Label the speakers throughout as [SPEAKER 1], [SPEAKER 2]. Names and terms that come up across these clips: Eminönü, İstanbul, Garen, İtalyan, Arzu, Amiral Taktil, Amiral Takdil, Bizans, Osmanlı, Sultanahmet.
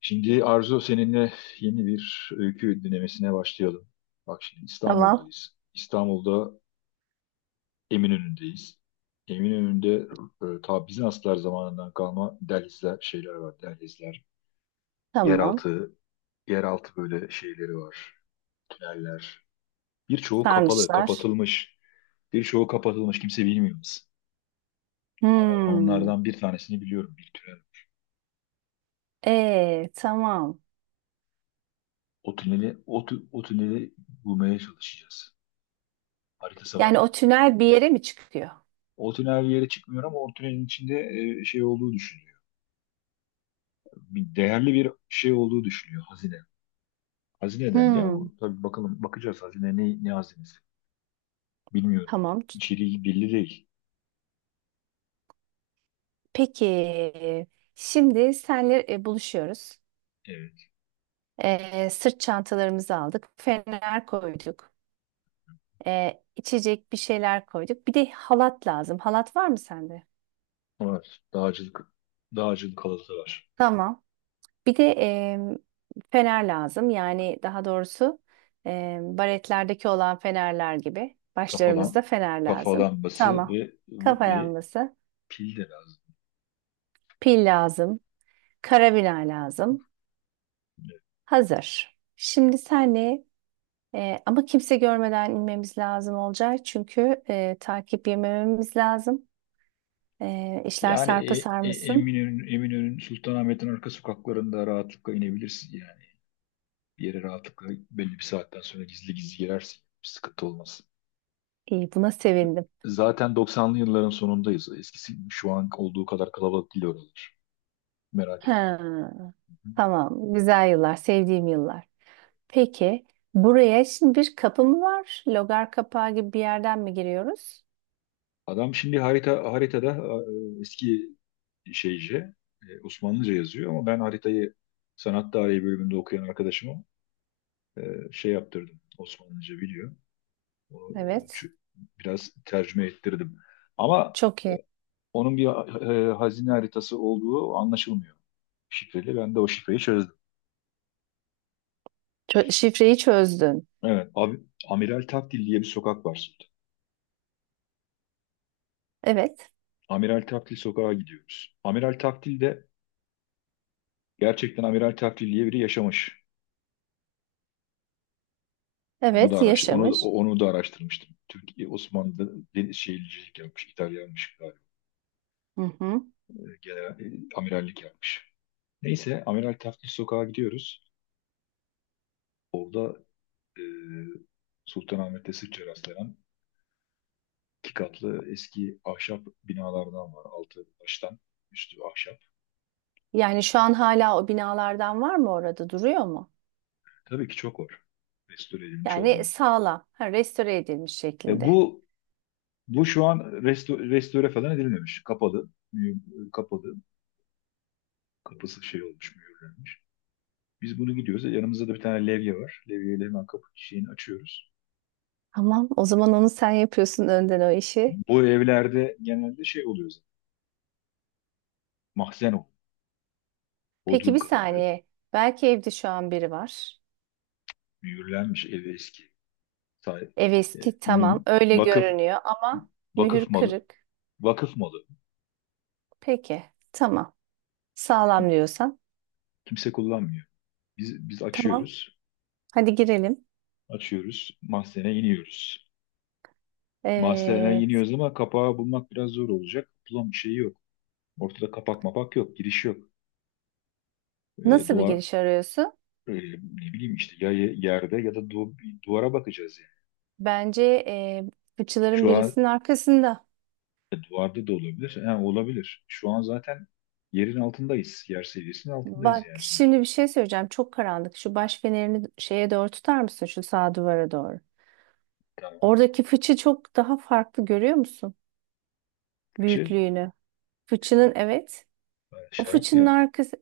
[SPEAKER 1] Şimdi Arzu seninle yeni bir öykü dinlemesine başlayalım. Bak şimdi
[SPEAKER 2] Tamam.
[SPEAKER 1] İstanbul'dayız. İstanbul'da Eminönü'ndeyiz. Eminönü'nde ta Bizanslar zamanından kalma dehlizler, şeyler var, dehlizler.
[SPEAKER 2] Tamam.
[SPEAKER 1] Yeraltı, yeraltı böyle şeyleri var, tüneller. Birçoğu kapalı,
[SPEAKER 2] Sarnıçlar.
[SPEAKER 1] kapatılmış. Birçoğu kapatılmış, kimse bilmiyor biz. Ama Ben
[SPEAKER 2] Hmm.
[SPEAKER 1] onlardan bir tanesini biliyorum, bir tünel.
[SPEAKER 2] Tamam.
[SPEAKER 1] O tüneli bulmaya çalışacağız. Haritası
[SPEAKER 2] Yani o
[SPEAKER 1] var.
[SPEAKER 2] tünel bir yere mi çıkıyor?
[SPEAKER 1] O tünel bir yere çıkmıyor ama o tünelin içinde şey olduğu düşünülüyor. Bir değerli bir şey olduğu düşünülüyor, hazine. Hazineden de ama
[SPEAKER 2] Hmm.
[SPEAKER 1] tabii bakalım, bakacağız hazine ne hazinesi bilmiyorum.
[SPEAKER 2] Tamam.
[SPEAKER 1] İçeriği belli değil.
[SPEAKER 2] Peki. Şimdi senle buluşuyoruz.
[SPEAKER 1] Evet.
[SPEAKER 2] Sırt çantalarımızı aldık. Fener koyduk. İçecek bir şeyler koyduk. Bir de halat lazım. Halat var mı sende?
[SPEAKER 1] Var. Dağcılık halatı var.
[SPEAKER 2] Tamam. Bir de fener lazım. Yani daha doğrusu baretlerdeki olan fenerler gibi.
[SPEAKER 1] Kafalan,
[SPEAKER 2] Başlarımızda fener lazım.
[SPEAKER 1] kafalanması
[SPEAKER 2] Tamam.
[SPEAKER 1] ve, ve,
[SPEAKER 2] Kafa
[SPEAKER 1] ve
[SPEAKER 2] lambası,
[SPEAKER 1] pil de lazım.
[SPEAKER 2] pil lazım, karabina lazım.
[SPEAKER 1] Evet.
[SPEAKER 2] Hazır. Şimdi senle ama kimse görmeden inmemiz lazım olacak. Çünkü takip yemememiz lazım. İşler
[SPEAKER 1] Yani
[SPEAKER 2] sarpa sarmasın.
[SPEAKER 1] Eminönü'nün Sultanahmet'in arka sokaklarında rahatlıkla inebilirsin yani. Bir yere rahatlıkla belli bir saatten sonra gizli gizli girersin. Bir sıkıntı olmaz.
[SPEAKER 2] İyi, buna sevindim.
[SPEAKER 1] Zaten 90'lı yılların sonundayız. Eskisi şu an olduğu kadar kalabalık değil oralar. Merak etme.
[SPEAKER 2] Ha, tamam. Güzel yıllar, sevdiğim yıllar. Peki buraya şimdi bir kapı mı var? Logar kapağı gibi bir yerden mi giriyoruz?
[SPEAKER 1] Adam şimdi haritada eski şeyce, Osmanlıca yazıyor, ama ben haritayı sanat tarihi bölümünde okuyan arkadaşıma e, şey yaptırdım. Osmanlıca biliyor. O,
[SPEAKER 2] Evet.
[SPEAKER 1] çü- Biraz tercüme ettirdim. Ama
[SPEAKER 2] Çok
[SPEAKER 1] e,
[SPEAKER 2] iyi.
[SPEAKER 1] onun bir hazine haritası olduğu anlaşılmıyor, şifreli. Ben de o şifreyi çözdüm.
[SPEAKER 2] Şifreyi çözdün.
[SPEAKER 1] Evet. Abi, Amiral Takdil diye bir sokak var.
[SPEAKER 2] Evet.
[SPEAKER 1] Amiral Taktil sokağa gidiyoruz. Amiral Taktil de gerçekten Amiral Taktil diye biri yaşamış. Onu da
[SPEAKER 2] Evet,
[SPEAKER 1] araştır, onu
[SPEAKER 2] yaşamış.
[SPEAKER 1] onu da araştırmıştım. Türkiye Osmanlı'da deniz şehircilik yapmış, İtalyanmış galiba.
[SPEAKER 2] Hı hı.
[SPEAKER 1] Genel amirallik yapmış. Neyse Amiral Taktil sokağa gidiyoruz. Orada e, Sultanahmet'te sıkça rastlanan iki katlı eski ahşap binalardan var. Altı taştan, üstü ahşap.
[SPEAKER 2] Yani şu an hala o binalardan var mı orada? Duruyor mu?
[SPEAKER 1] Tabii ki çok var. Restore edilmiş
[SPEAKER 2] Yani
[SPEAKER 1] olanı.
[SPEAKER 2] sağlam, ha, restore edilmiş
[SPEAKER 1] E,
[SPEAKER 2] şekilde.
[SPEAKER 1] bu Bu şu an restore falan edilmemiş. Kapalı. Kapalı. Kapısı şey olmuş, mühürlenmiş. Biz bunu gidiyoruz. Yanımızda da bir tane levye var. Levyeyle hemen kapı şeyini açıyoruz.
[SPEAKER 2] Tamam, o zaman onu sen yapıyorsun önden o işi.
[SPEAKER 1] Bu evlerde genelde şey oluyor zaten. Mahzen oluyor.
[SPEAKER 2] Peki
[SPEAKER 1] Bodrum
[SPEAKER 2] bir
[SPEAKER 1] katılıyor.
[SPEAKER 2] saniye. Belki evde şu an biri var.
[SPEAKER 1] Mühürlenmiş ev eski. Sahip.
[SPEAKER 2] Ev
[SPEAKER 1] E,
[SPEAKER 2] eski tamam
[SPEAKER 1] mü-
[SPEAKER 2] öyle
[SPEAKER 1] vakıf
[SPEAKER 2] görünüyor ama
[SPEAKER 1] Vakıf
[SPEAKER 2] mühür
[SPEAKER 1] malı.
[SPEAKER 2] kırık.
[SPEAKER 1] Vakıf malı.
[SPEAKER 2] Peki tamam. Sağlam
[SPEAKER 1] Kim-
[SPEAKER 2] diyorsan.
[SPEAKER 1] Kimse kullanmıyor. Biz
[SPEAKER 2] Tamam.
[SPEAKER 1] açıyoruz.
[SPEAKER 2] Hadi girelim.
[SPEAKER 1] Açıyoruz. Mahzene iniyoruz. Mahzene
[SPEAKER 2] Evet.
[SPEAKER 1] iniyoruz ama kapağı bulmak biraz zor olacak. Bulan bir şey yok. Ortada kapak mapak yok, giriş yok. E,
[SPEAKER 2] Nasıl bir
[SPEAKER 1] duvar
[SPEAKER 2] giriş arıyorsun?
[SPEAKER 1] Ne bileyim işte ya, yerde ya da bir duvara bakacağız yani.
[SPEAKER 2] Bence fıçıların
[SPEAKER 1] Şu an
[SPEAKER 2] birisinin arkasında.
[SPEAKER 1] duvarda da olabilir. Ha, olabilir. Şu an zaten yerin altındayız. Yer seviyesinin altındayız
[SPEAKER 2] Bak
[SPEAKER 1] yani sonuçta.
[SPEAKER 2] şimdi bir şey söyleyeceğim. Çok karanlık. Şu baş fenerini şeye doğru tutar mısın? Şu sağ duvara doğru.
[SPEAKER 1] Tamam.
[SPEAKER 2] Oradaki fıçı çok daha farklı görüyor musun?
[SPEAKER 1] Fıçı.
[SPEAKER 2] Büyüklüğünü. Fıçının evet. O
[SPEAKER 1] Şarap mı
[SPEAKER 2] fıçının
[SPEAKER 1] yap?
[SPEAKER 2] arkası.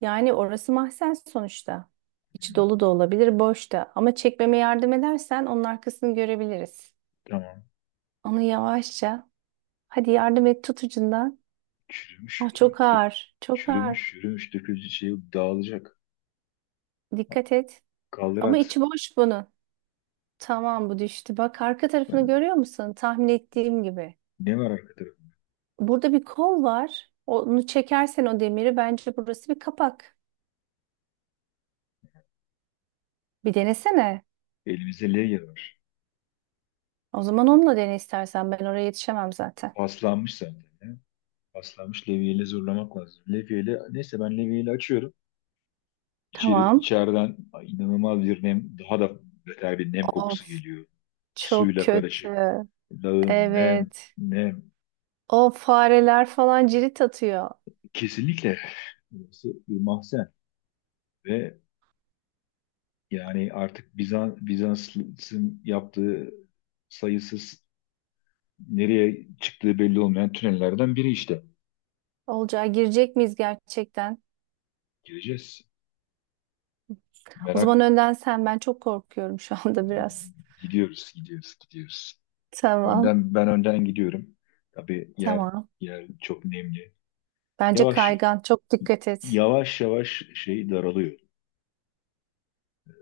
[SPEAKER 2] Yani orası mahzen sonuçta. İçi dolu da olabilir, boş da. Ama çekmeme yardım edersen onun arkasını görebiliriz.
[SPEAKER 1] Tamam.
[SPEAKER 2] Onu yavaşça. Hadi yardım et tut ucundan.
[SPEAKER 1] Çürümüş.
[SPEAKER 2] Ah, çok ağır. Çok ağır.
[SPEAKER 1] Çürümüş, çürümüş, dökülecek şey dağılacak.
[SPEAKER 2] Dikkat et.
[SPEAKER 1] Kaldır
[SPEAKER 2] Ama
[SPEAKER 1] at.
[SPEAKER 2] içi boş bunun. Tamam bu düştü. Bak arka tarafını
[SPEAKER 1] Yani
[SPEAKER 2] görüyor musun? Tahmin ettiğim gibi.
[SPEAKER 1] ne var arka tarafında?
[SPEAKER 2] Burada bir kol var. Onu çekersen o demiri bence burası bir kapak. Bir denesene.
[SPEAKER 1] Elimizde levye var.
[SPEAKER 2] O zaman onunla dene istersen. Ben oraya yetişemem zaten.
[SPEAKER 1] Paslanmış zaten, ya. Paslanmış, levyeyle zorlamak lazım. Levyeyle, neyse ben levyeyle açıyorum.
[SPEAKER 2] Tamam.
[SPEAKER 1] İçeriden inanılmaz bir nem, daha da beter bir nem kokusu
[SPEAKER 2] Of
[SPEAKER 1] geliyor.
[SPEAKER 2] çok
[SPEAKER 1] Suyla karışık.
[SPEAKER 2] kötü.
[SPEAKER 1] Lağım, nem,
[SPEAKER 2] Evet.
[SPEAKER 1] nem.
[SPEAKER 2] O fareler falan cirit atıyor.
[SPEAKER 1] Kesinlikle burası bir mahzen. Ve yani artık Bizans'ın yaptığı sayısız, nereye çıktığı belli olmayan tünellerden biri işte.
[SPEAKER 2] Olacağı girecek miyiz gerçekten?
[SPEAKER 1] Gireceğiz.
[SPEAKER 2] O zaman
[SPEAKER 1] Merak.
[SPEAKER 2] önden sen. Ben çok korkuyorum şu anda biraz.
[SPEAKER 1] Gidiyoruz.
[SPEAKER 2] Tamam.
[SPEAKER 1] Önden, ben önden gidiyorum. Tabii
[SPEAKER 2] Tamam.
[SPEAKER 1] yer çok nemli.
[SPEAKER 2] Bence
[SPEAKER 1] Yavaş,
[SPEAKER 2] kaygan. Çok dikkat et.
[SPEAKER 1] yavaş şey daralıyor.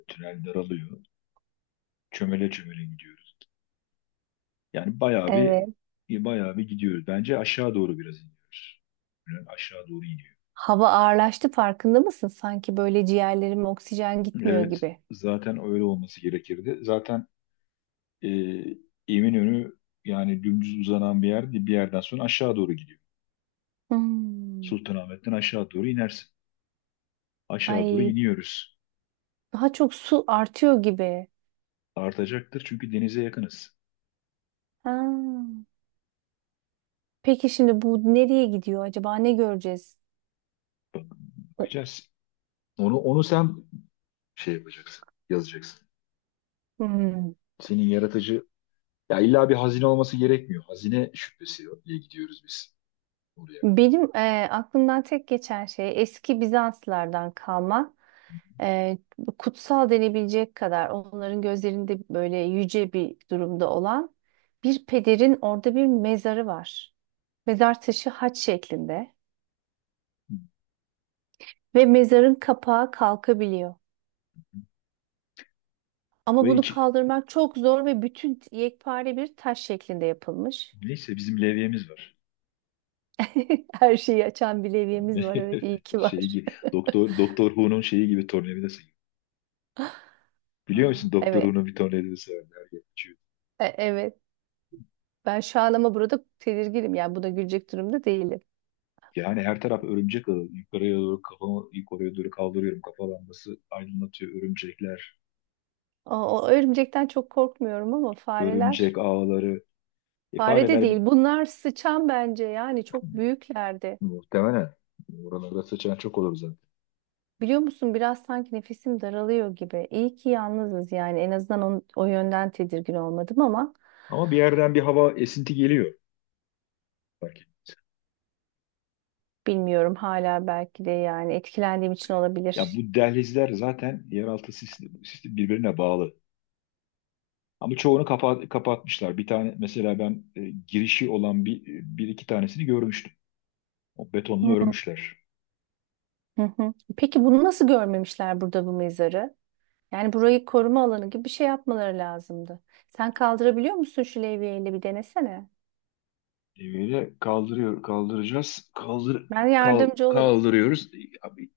[SPEAKER 1] Tünel daralıyor. Çömele çömele gidiyoruz. Yani
[SPEAKER 2] Evet.
[SPEAKER 1] bayağı bir gidiyoruz. Bence aşağı doğru biraz iniyoruz. Tünel aşağı doğru iniyor.
[SPEAKER 2] Hava ağırlaştı farkında mısın? Sanki böyle ciğerlerime oksijen gitmiyor
[SPEAKER 1] Evet,
[SPEAKER 2] gibi.
[SPEAKER 1] zaten öyle olması gerekirdi. Zaten e, Eminönü yani dümdüz uzanan bir yer değil, bir yerden sonra aşağı doğru gidiyor.
[SPEAKER 2] Hmm.
[SPEAKER 1] Sultanahmet'ten aşağı doğru inersin. Aşağı doğru
[SPEAKER 2] Ay
[SPEAKER 1] iniyoruz.
[SPEAKER 2] daha çok su artıyor gibi.
[SPEAKER 1] Artacaktır çünkü denize yakınız.
[SPEAKER 2] Ha. Peki şimdi bu nereye gidiyor acaba? Ne göreceğiz? O-
[SPEAKER 1] Bakacağız. Onu sen şey yapacaksın, yazacaksın.
[SPEAKER 2] Hmm.
[SPEAKER 1] Senin yaratıcı. Ya illa bir hazine olması gerekmiyor. Hazine şüphesiyle gidiyoruz biz oraya.
[SPEAKER 2] Benim aklımdan tek geçen şey eski Bizanslardan kalma e, kutsal denebilecek kadar onların gözlerinde böyle yüce bir durumda olan bir pederin orada bir mezarı var. Mezar taşı haç şeklinde. Ve mezarın kapağı kalkabiliyor. Ama
[SPEAKER 1] Ve
[SPEAKER 2] bunu
[SPEAKER 1] iki,
[SPEAKER 2] kaldırmak çok zor ve bütün yekpare bir taş şeklinde yapılmış.
[SPEAKER 1] neyse bizim levyemiz var.
[SPEAKER 2] Her şeyi açan bir levyemiz var. Evet, iyi ki
[SPEAKER 1] Şey
[SPEAKER 2] var.
[SPEAKER 1] gibi, Doktor Who'nun şeyi gibi, tornavidası gibi. Biliyor
[SPEAKER 2] Aa,
[SPEAKER 1] musun Doktor
[SPEAKER 2] evet,
[SPEAKER 1] Who'nun bir tornavidası var. Her yer uçuyor.
[SPEAKER 2] evet. Ben şu an ama burada tedirginim. Yani buna gülecek durumda değilim.
[SPEAKER 1] Yani her taraf örümcek ağı. Yukarıya doğru kafamı yukarıya doğru kaldırıyorum. Kafa lambası aydınlatıyor, örümcekler.
[SPEAKER 2] O, o örümcekten çok korkmuyorum ama
[SPEAKER 1] Örümcek
[SPEAKER 2] fareler.
[SPEAKER 1] ağları.
[SPEAKER 2] Fare de
[SPEAKER 1] Fareler
[SPEAKER 2] değil. Bunlar sıçan bence. Yani çok büyüklerdi.
[SPEAKER 1] muhtemelen. Oralarda sıçan çok olur zaten.
[SPEAKER 2] Biliyor musun biraz sanki nefesim daralıyor gibi. İyi ki yalnızız yani. En azından o yönden tedirgin olmadım ama
[SPEAKER 1] Ama bir yerden bir hava esinti geliyor. Fark.
[SPEAKER 2] bilmiyorum hala belki de yani etkilendiğim için
[SPEAKER 1] Ya
[SPEAKER 2] olabilir.
[SPEAKER 1] bu dehlizler zaten yeraltı sistemi birbirine bağlı. Ama çoğunu kapatmışlar. Bir tane mesela ben girişi olan bir iki tanesini görmüştüm. O betonla
[SPEAKER 2] Hı
[SPEAKER 1] örmüşler.
[SPEAKER 2] hı hı. Peki bunu nasıl görmemişler burada bu mezarı? Yani burayı koruma alanı gibi bir şey yapmaları lazımdı. Sen kaldırabiliyor musun şu levyeyle bir denesene.
[SPEAKER 1] Böyle kaldıracağız.
[SPEAKER 2] Ben yardımcı olurum.
[SPEAKER 1] Kaldırıyoruz. Abi,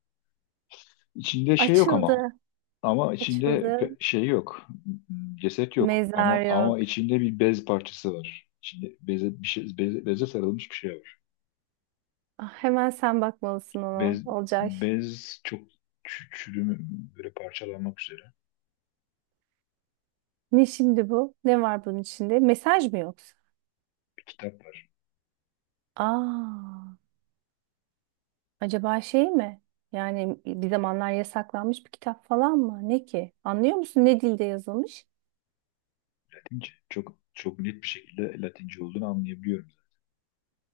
[SPEAKER 1] içinde şey yok ama.
[SPEAKER 2] Açıldı,
[SPEAKER 1] Ama içinde
[SPEAKER 2] açıldı.
[SPEAKER 1] şey yok. Hmm, ceset yok.
[SPEAKER 2] Mezar
[SPEAKER 1] Ama
[SPEAKER 2] yok.
[SPEAKER 1] ama içinde bir bez parçası var. İçinde beze sarılmış bir şey var.
[SPEAKER 2] Ah, hemen sen bakmalısın ona
[SPEAKER 1] Bez,
[SPEAKER 2] Olcay.
[SPEAKER 1] bez çok çürüme, böyle parçalanmak üzere
[SPEAKER 2] Ne şimdi bu? Ne var bunun içinde? Mesaj mı yoksa?
[SPEAKER 1] bir kitap var.
[SPEAKER 2] Aa, acaba şey mi? Yani bir zamanlar yasaklanmış bir kitap falan mı? Ne ki? Anlıyor musun ne dilde yazılmış?
[SPEAKER 1] Latince. Çok çok net bir şekilde Latince olduğunu anlayabiliyorum.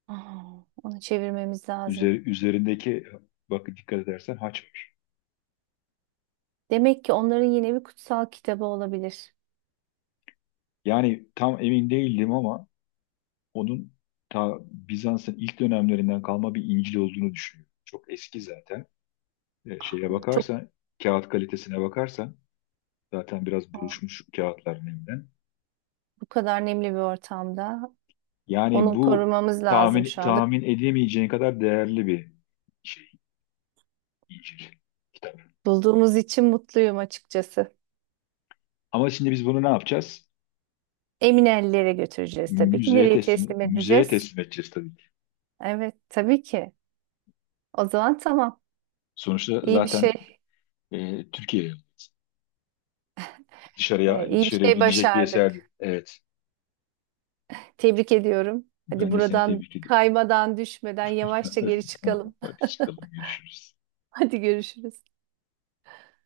[SPEAKER 2] Aa, onu çevirmemiz lazım.
[SPEAKER 1] Üzerindeki, bak dikkat edersen, haç var.
[SPEAKER 2] Demek ki onların yine bir kutsal kitabı olabilir.
[SPEAKER 1] Yani tam emin değildim ama onun ta Bizans'ın ilk dönemlerinden kalma bir İncil olduğunu düşünüyorum. Çok eski zaten. Şeye
[SPEAKER 2] Çok
[SPEAKER 1] bakarsan, kağıt kalitesine bakarsan zaten biraz
[SPEAKER 2] aa,
[SPEAKER 1] buruşmuş kağıtlar nemden.
[SPEAKER 2] bu kadar nemli bir ortamda
[SPEAKER 1] Yani
[SPEAKER 2] onu
[SPEAKER 1] bu
[SPEAKER 2] korumamız lazım şu anda.
[SPEAKER 1] tahmin edemeyeceğin kadar değerli bir şey. İncil, kitap.
[SPEAKER 2] Bulduğumuz için mutluyum açıkçası.
[SPEAKER 1] Ama şimdi biz bunu ne yapacağız?
[SPEAKER 2] Emin ellere götüreceğiz tabii ki. Nereye teslim
[SPEAKER 1] Müzeye
[SPEAKER 2] edeceğiz?
[SPEAKER 1] teslim edeceğiz tabii ki.
[SPEAKER 2] Evet, tabii ki. O zaman tamam.
[SPEAKER 1] Sonuçta
[SPEAKER 2] İyi bir
[SPEAKER 1] zaten
[SPEAKER 2] şey,
[SPEAKER 1] e, Türkiye'ye
[SPEAKER 2] iyi bir
[SPEAKER 1] dışarıya
[SPEAKER 2] şey
[SPEAKER 1] gidecek bir
[SPEAKER 2] başardık.
[SPEAKER 1] eserdi. Evet.
[SPEAKER 2] Tebrik ediyorum. Hadi
[SPEAKER 1] Ben de seni
[SPEAKER 2] buradan
[SPEAKER 1] tebrik ediyorum.
[SPEAKER 2] kaymadan, düşmeden yavaşça geri
[SPEAKER 1] Tamam,
[SPEAKER 2] çıkalım.
[SPEAKER 1] hadi çıkalım, görüşürüz.
[SPEAKER 2] Hadi görüşürüz.